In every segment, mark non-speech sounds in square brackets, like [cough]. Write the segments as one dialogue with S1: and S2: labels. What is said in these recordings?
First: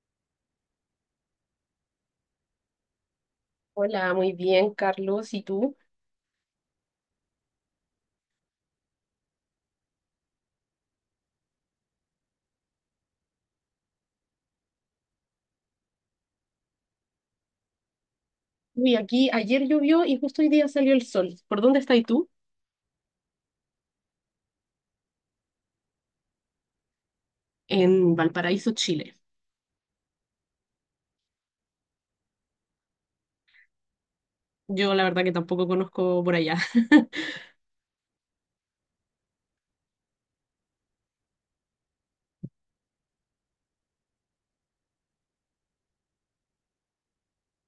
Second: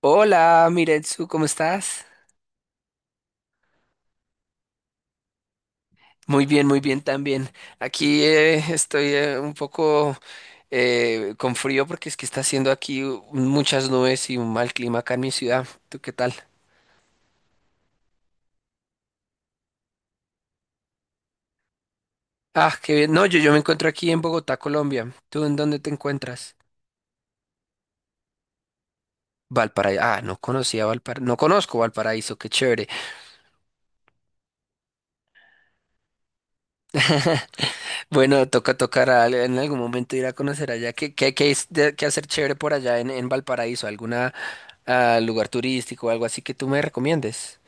S1: Hola, Miretsu, ¿cómo estás?
S2: Hola, muy bien, Carlos. ¿Y tú?
S1: Muy bien también. Aquí estoy un poco con frío porque es que está haciendo aquí muchas nubes y un mal clima acá en mi ciudad. ¿Tú qué tal?
S2: Uy, aquí ayer llovió y justo hoy día salió el sol. ¿Por dónde estás tú?
S1: Ah, qué bien. No, yo me encuentro aquí en Bogotá, Colombia. ¿Tú en dónde te encuentras?
S2: En Valparaíso, Chile.
S1: Valparaíso. Ah, no conocía Valparaíso. No conozco Valparaíso, qué chévere.
S2: Yo la verdad que tampoco conozco por allá. [laughs]
S1: [laughs] Bueno, toca en algún momento ir a conocer allá. Qué hacer chévere por allá en, Valparaíso? ¿Alguna a lugar turístico o algo así que tú me recomiendes.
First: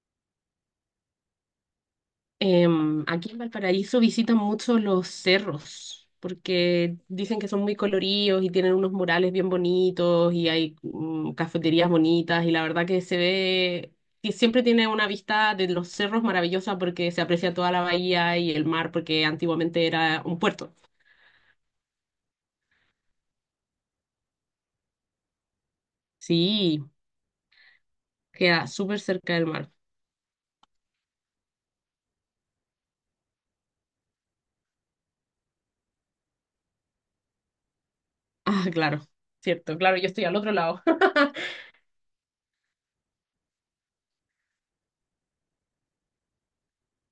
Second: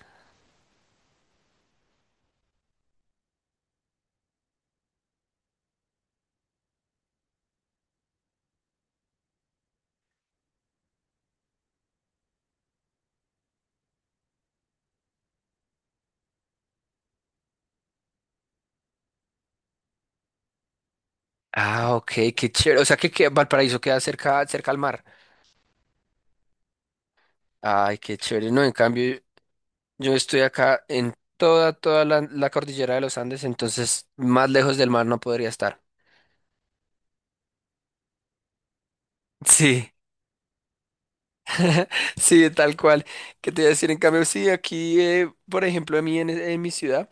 S2: Aquí en Valparaíso visitan mucho los cerros, porque dicen que son muy coloridos y tienen unos murales bien bonitos y hay cafeterías bonitas y la verdad que se ve, que siempre tiene una vista de los cerros maravillosa porque se aprecia toda la bahía y el mar porque antiguamente era un puerto.
S1: Ah, ok, qué chévere. O sea que Valparaíso queda cerca, cerca al mar.
S2: Sí.
S1: Ay, qué chévere. No,
S2: Queda
S1: en
S2: súper
S1: cambio,
S2: cerca del mar. [laughs]
S1: yo estoy acá en toda la cordillera de los Andes, entonces más lejos del mar no podría estar.
S2: Ah, claro, cierto,
S1: Sí.
S2: claro, yo estoy al otro lado. [laughs]
S1: Sí, tal cual. ¿Qué te iba a decir? En cambio, sí, aquí, por ejemplo, a mí en mi ciudad,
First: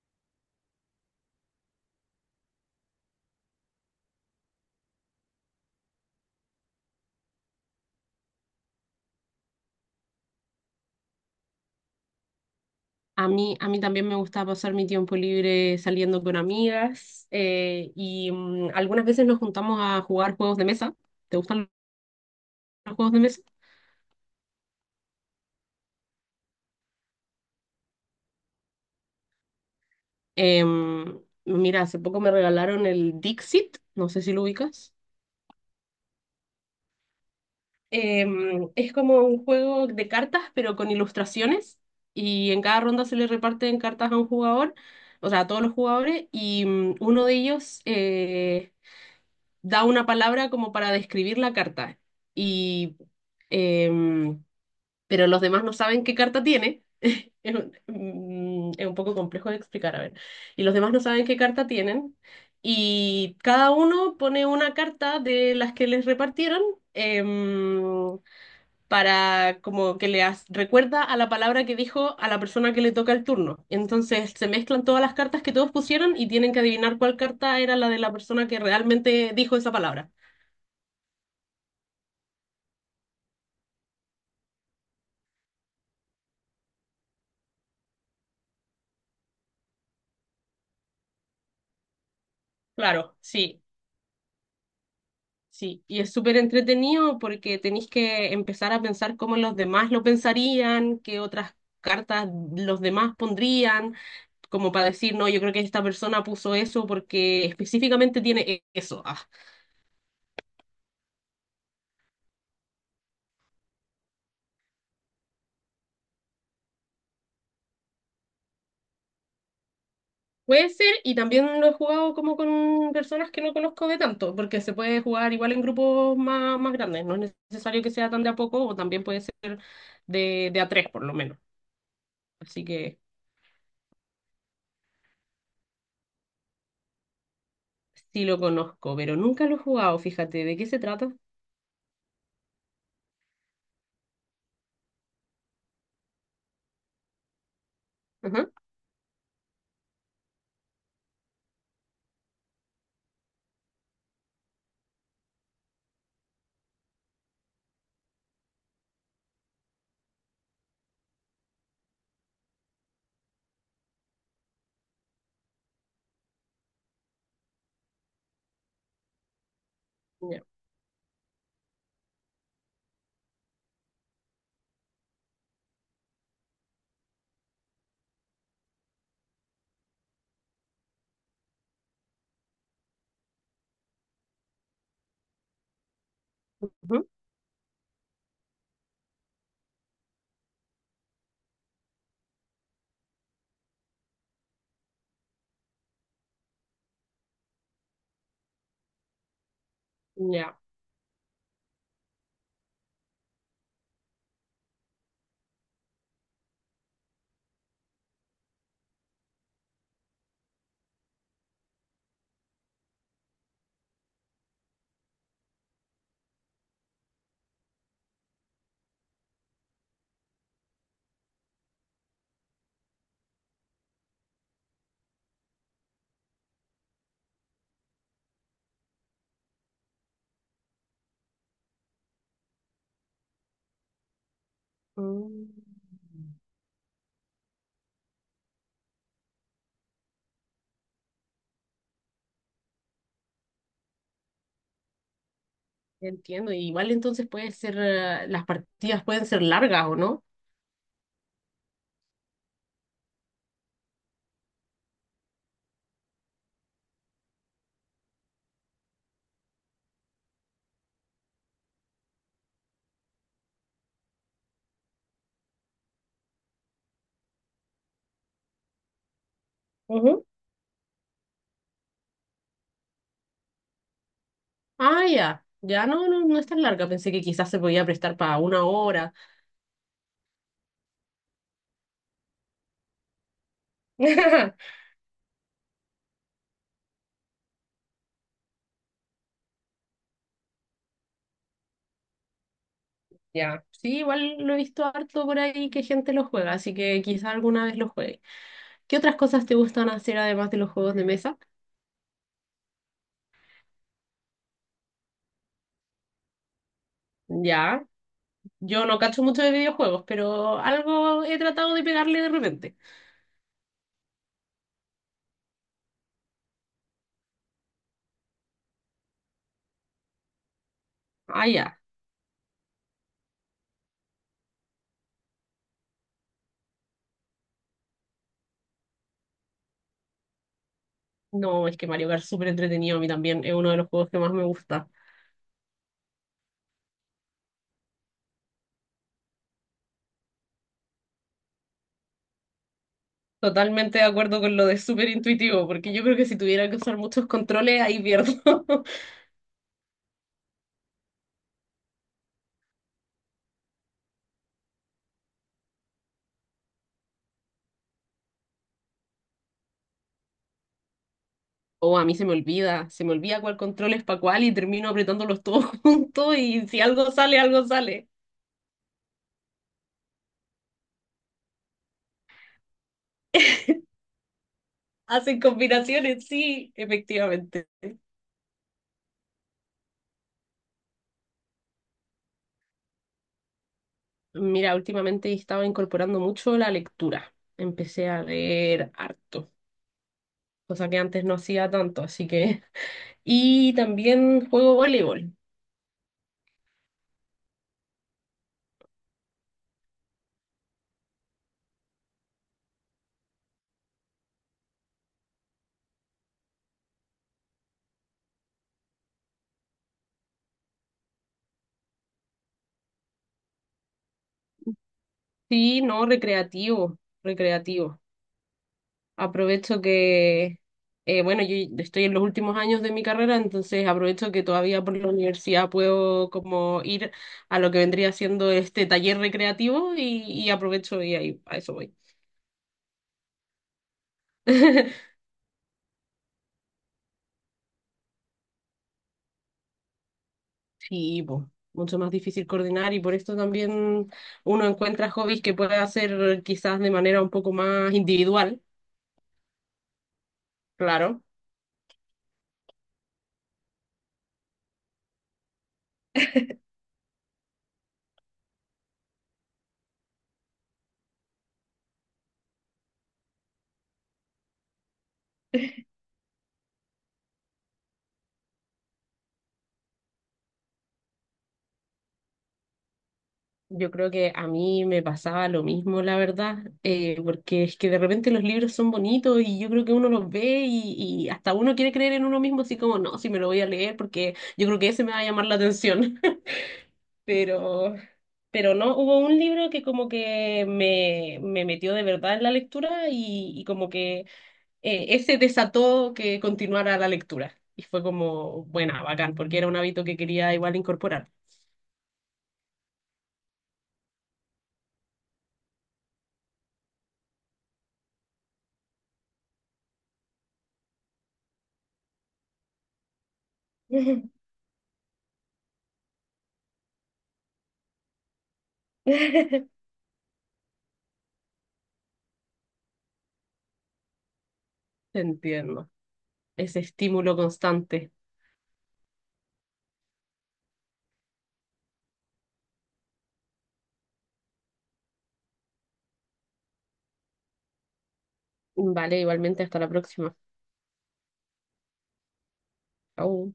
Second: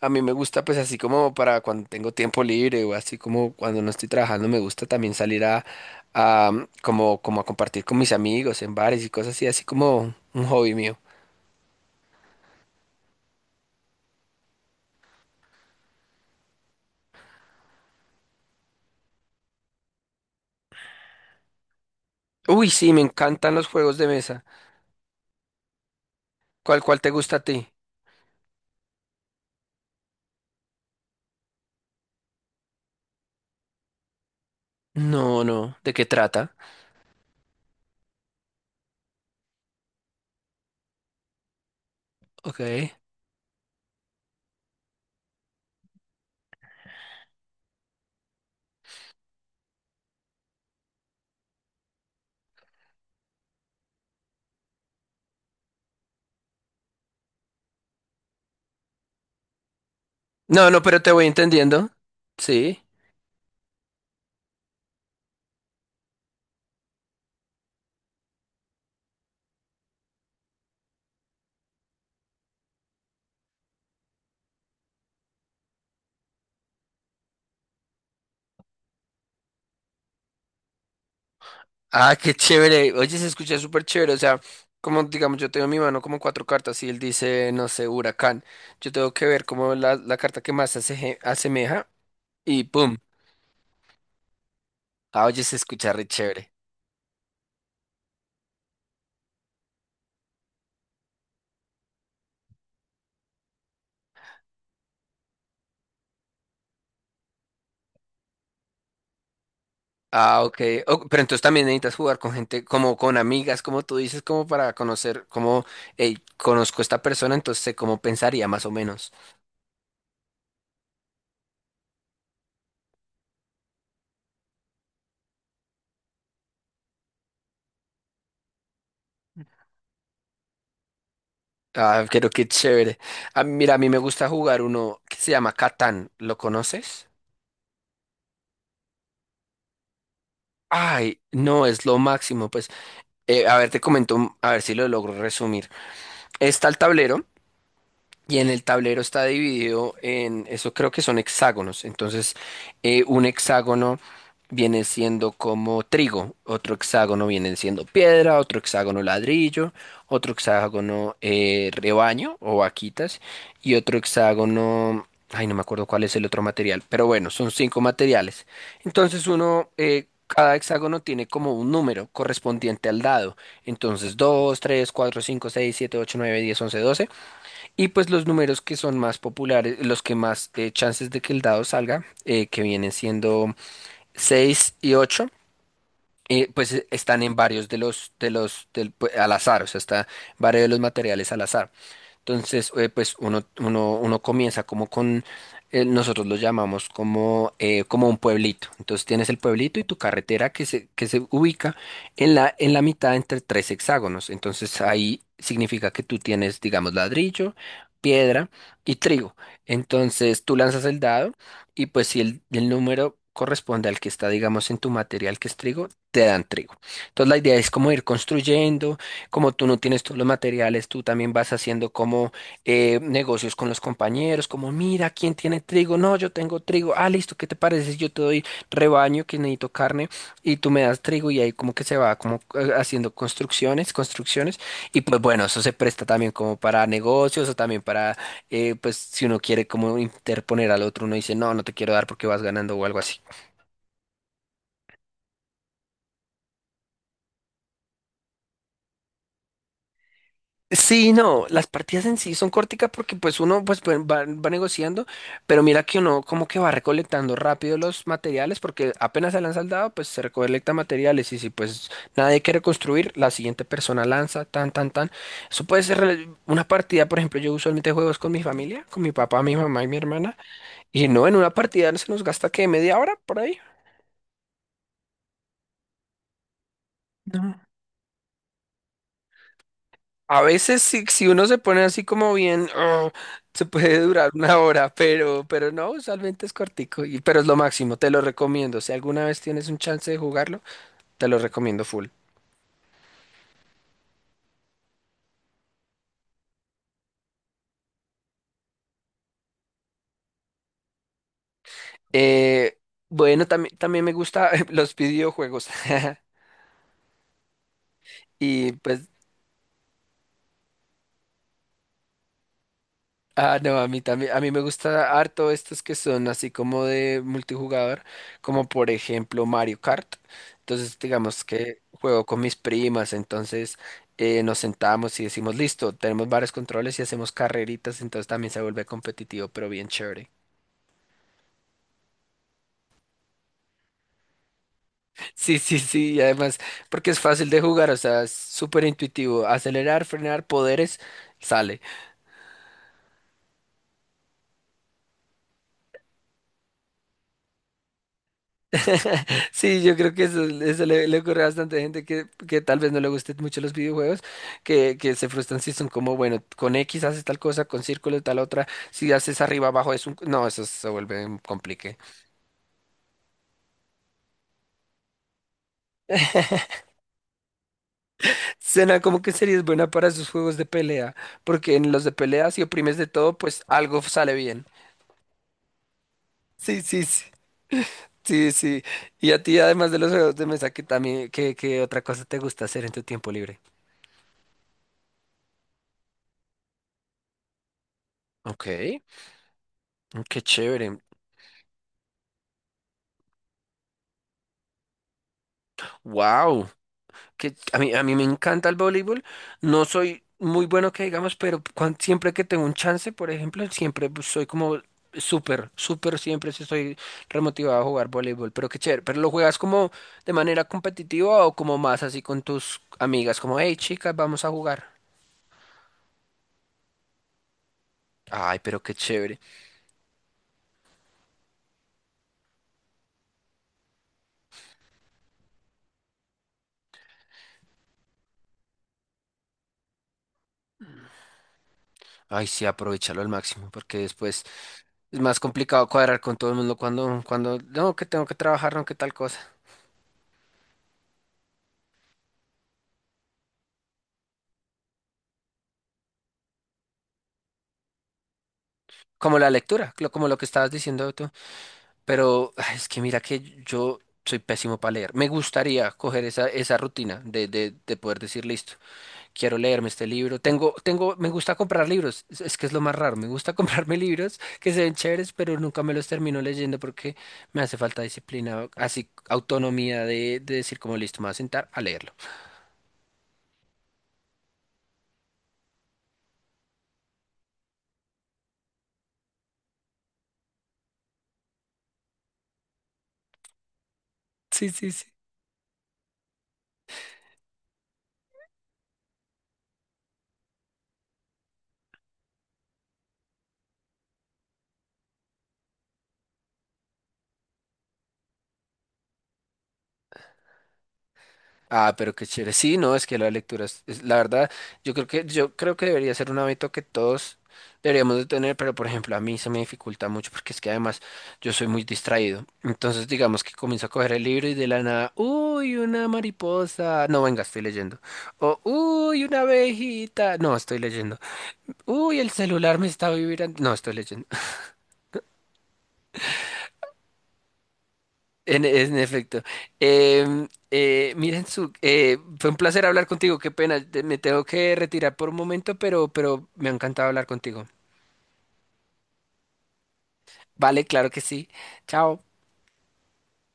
S1: a mí me gusta pues así como para cuando tengo tiempo libre o así como cuando no estoy trabajando, me gusta también salir a, mm, como, como a compartir con mis amigos en bares y cosas así, así como un hobby mío.
S2: A mí también me gusta pasar mi tiempo libre saliendo con amigas y algunas veces nos juntamos a jugar juegos de mesa. ¿Te gustan
S1: Uy, sí,
S2: los
S1: me
S2: juegos de mesa?
S1: encantan los juegos de mesa. ¿Cuál te gusta a ti?
S2: Em, Mira, hace poco me regalaron el Dixit, no sé si lo ubicas.
S1: No, no. ¿De qué trata?
S2: Es como un juego de cartas, pero con ilustraciones. Y
S1: Ok.
S2: en cada ronda se le reparten cartas a un jugador, o sea, a todos los jugadores, y uno de ellos da una palabra como para describir la carta. Y, em, pero los demás no saben qué carta tiene. Es un poco complejo de explicar, a ver. Y
S1: No,
S2: los
S1: no,
S2: demás no
S1: pero te
S2: saben
S1: voy
S2: qué carta
S1: entendiendo.
S2: tienen.
S1: Sí.
S2: Y cada uno pone una carta de las que les repartieron, em, para como que recuerda a la palabra que dijo a la persona que le toca el turno. Entonces se mezclan todas las cartas que todos pusieron y tienen que adivinar cuál carta era la de la persona que realmente dijo esa palabra.
S1: Ah, qué chévere. Oye, se escucha súper chévere. O sea, como digamos, yo tengo en mi mano como cuatro cartas y él dice, no sé, huracán. Yo tengo que ver como la carta que más se asemeja y ¡pum!
S2: Claro, sí,
S1: Ah, oye, se
S2: sí.
S1: escucha
S2: Y
S1: re
S2: es súper
S1: chévere.
S2: entretenido porque tenéis que empezar a pensar cómo los demás lo pensarían, qué otras cartas los demás pondrían, como para decir, no, yo creo que esta persona puso eso porque específicamente eso. Ah.
S1: Ah, ok. Oh, pero entonces también necesitas jugar con gente, como con amigas, como tú dices, como para conocer, como, hey, conozco a esta persona, entonces sé cómo pensaría más o menos.
S2: Puede ser, y también lo he jugado como con personas que no conozco de tanto, porque se puede jugar igual en grupos más grandes, no es necesario que sea tan de a poco, o también puede ser de a tres por lo menos.
S1: Ah, pero qué
S2: Así
S1: chévere.
S2: que
S1: Ah, mira, a mí me gusta jugar uno que se llama Catán. ¿Lo conoces?
S2: sí lo conozco, pero nunca lo he jugado, fíjate, ¿de qué se trata?
S1: Ay, no, es lo máximo. Pues. A ver, te comento, a ver si lo logro resumir. Está el tablero, y en
S2: Ajá,
S1: el tablero está dividido en, eso creo que son hexágonos. Entonces, un hexágono viene siendo como trigo, otro hexágono viene siendo piedra, otro hexágono ladrillo, otro hexágono rebaño o vaquitas y otro hexágono, ay, no me acuerdo cuál es el otro material, pero bueno, son cinco materiales. Entonces
S2: ya,
S1: cada hexágono tiene como un número correspondiente al dado. Entonces 2 3 4 5 6 7 8 9 10 11 12 y pues los números que son más populares, los que más chances de que el dado salga, que vienen siendo 6 y ocho, pues
S2: ujú,
S1: están en varios de los, del- pu- al azar, o sea, está en varios de los materiales al azar. Entonces, pues uno comienza como con, nosotros lo llamamos como un pueblito. Entonces tienes el pueblito y tu carretera
S2: ya.
S1: que se ubica en la, mitad entre tres hexágonos. Entonces ahí significa que tú tienes, digamos, ladrillo, piedra y trigo. Entonces tú lanzas el dado y pues si el número corresponde al que está, digamos, en tu material que es trigo, te dan trigo. Entonces la idea es como ir construyendo como tú no tienes todos los materiales, tú también vas haciendo como negocios con los compañeros, como mira, ¿quién tiene trigo? No, yo tengo trigo. Ah, listo, ¿qué te parece si yo te doy rebaño que necesito carne y tú me das trigo y ahí como que se va como haciendo construcciones, construcciones y pues bueno,
S2: Mm,
S1: eso se presta también como para negocios o también para pues si uno quiere como interponer al otro, uno dice, no, no te quiero dar porque vas ganando o algo así.
S2: Entiendo, y igual entonces puede ser, las partidas pueden ser largas o no.
S1: Sí, no, las partidas en sí son corticas porque pues uno va negociando, pero mira que uno como que va recolectando rápido los materiales porque apenas se lanza el dado, pues se recolecta materiales y si pues nadie quiere construir, la siguiente persona lanza, tan, tan, tan. Eso puede ser una partida, por ejemplo, yo usualmente juego es con mi familia, con mi papá, mi mamá y mi
S2: Ujú.
S1: hermana, y no, en una partida se nos gasta que media hora por ahí.
S2: Ah, ya, ya no, no, no es tan larga, pensé que quizás
S1: No.
S2: se podía prestar para una hora.
S1: A veces si uno se pone así como bien, "Ugh", se puede durar una
S2: [laughs]
S1: hora, pero, no, usualmente es cortico, y, pero es lo máximo, te lo recomiendo. Si alguna vez tienes un chance de jugarlo, te lo recomiendo full.
S2: Ya, sí, igual lo he visto harto por ahí que gente lo juega, así que quizá alguna vez lo juegue. ¿Qué otras cosas te gustan hacer además de los juegos de mesa?
S1: Eh, bueno, también me gusta [laughs] los videojuegos. [laughs]
S2: Ya,
S1: Y
S2: yo no
S1: pues.
S2: cacho mucho de videojuegos, pero algo he tratado de pegarle de repente.
S1: Ah, no, a mí también, a mí me gusta harto estos que son así como de multijugador, como por ejemplo Mario Kart. Entonces, digamos
S2: Ah, ya.
S1: que juego con mis primas, entonces nos sentamos y decimos, listo, tenemos varios controles y hacemos carreritas, entonces también se vuelve competitivo, pero bien chévere. [laughs]
S2: No, es que Mario Kart es súper entretenido a mí también, es uno de los juegos que más me gusta.
S1: Sí, sí, sí, y además, porque es fácil de jugar, o sea, es súper intuitivo, acelerar, frenar, poderes, sale.
S2: Totalmente de acuerdo con lo de súper intuitivo, porque yo creo que si tuviera que usar muchos controles, ahí pierdo. [laughs]
S1: Sí, yo creo que eso le ocurre a bastante gente que tal vez no le gusten mucho los videojuegos, que se frustran si son como, bueno, con X haces tal cosa, con círculo tal otra, si haces arriba abajo No, eso se vuelve un
S2: O
S1: complique.
S2: a mí se me olvida cuál control es para cuál y termino apretándolos todos [laughs] juntos y si algo sale, algo sale.
S1: Suena como que sería buena para esos juegos de pelea, porque en los de pelea si oprimes de todo, pues algo sale bien.
S2: Hacen combinaciones, sí,
S1: Sí, sí, sí.
S2: efectivamente.
S1: Sí, sí. Y a ti, además de los juegos de mesa, que también, ¿qué otra cosa te gusta hacer en tu tiempo libre?
S2: Mira, últimamente he estado incorporando mucho la lectura. Empecé a
S1: Ok,
S2: leer harto,
S1: qué
S2: cosa
S1: chévere.
S2: que antes no hacía tanto, así que... [laughs] Y también juego voleibol.
S1: Wow. Que a mí me encanta el voleibol. No soy muy bueno que digamos, pero siempre que tengo un chance, por ejemplo, siempre pues, soy como súper, súper, siempre sí estoy remotivado a jugar voleibol. Pero qué chévere. ¿Pero lo juegas como de manera competitiva o como más así con tus amigas? Como, hey, chicas, vamos a jugar.
S2: Sí, no, recreativo, recreativo.
S1: Ay, pero qué chévere.
S2: Aprovecho que, bueno, yo estoy en los últimos años de mi carrera, entonces aprovecho que todavía por la universidad puedo como ir a lo que vendría siendo este taller recreativo y aprovecho y ahí a eso voy.
S1: Ay, sí, aprovechalo al máximo, porque después
S2: [laughs]
S1: es más complicado cuadrar con todo el mundo cuando, no, que tengo que trabajar, no, que tal cosa.
S2: Sí, po, mucho más difícil coordinar y por esto también uno encuentra hobbies que puede hacer quizás de manera un poco más individual,
S1: Como la lectura, como lo que estabas diciendo
S2: claro.
S1: tú. Pero ay, es que mira que yo soy pésimo para leer. Me gustaría coger esa, rutina de poder decir, listo, quiero leerme este libro. Me gusta comprar libros. Es que es lo más raro. Me gusta [laughs] comprarme libros que se ven chéveres, pero nunca me los termino leyendo porque me hace falta disciplina, así autonomía de decir como listo, me voy a sentar a leerlo. [laughs]
S2: Yo creo que a mí me pasaba lo mismo, la verdad, porque es que de repente los libros son bonitos y yo creo que uno los ve y hasta uno quiere creer en uno mismo, así como, no, si me lo voy a leer porque yo
S1: Sí,
S2: creo que
S1: sí,
S2: ese
S1: sí.
S2: me va a llamar la atención. [laughs] Pero, pero no, hubo un libro que como que me metió de verdad en la lectura y como que... ese desató que continuara la lectura. Y fue como, buena, bacán, porque era un hábito que quería igual incorporar.
S1: Ah, pero qué chévere. Sí, no, es que la lectura la verdad, yo creo que debería ser un hábito que todos deberíamos de tener, pero por ejemplo, a mí se me dificulta mucho porque es que además yo soy muy distraído. Entonces, digamos que comienzo a coger el libro
S2: [laughs]
S1: y de la nada, uy, una mariposa. No, venga, estoy leyendo. O, uy, una abejita. No, estoy leyendo. Uy, el celular me está vibrando. No, estoy leyendo.
S2: Te entiendo. Ese estímulo constante.
S1: En efecto. Fue un placer hablar contigo. Qué pena, me tengo que retirar por un momento, pero, me ha encantado hablar contigo.
S2: Vale, igualmente, hasta la próxima.
S1: Vale, claro que sí. Chao.
S2: Chau.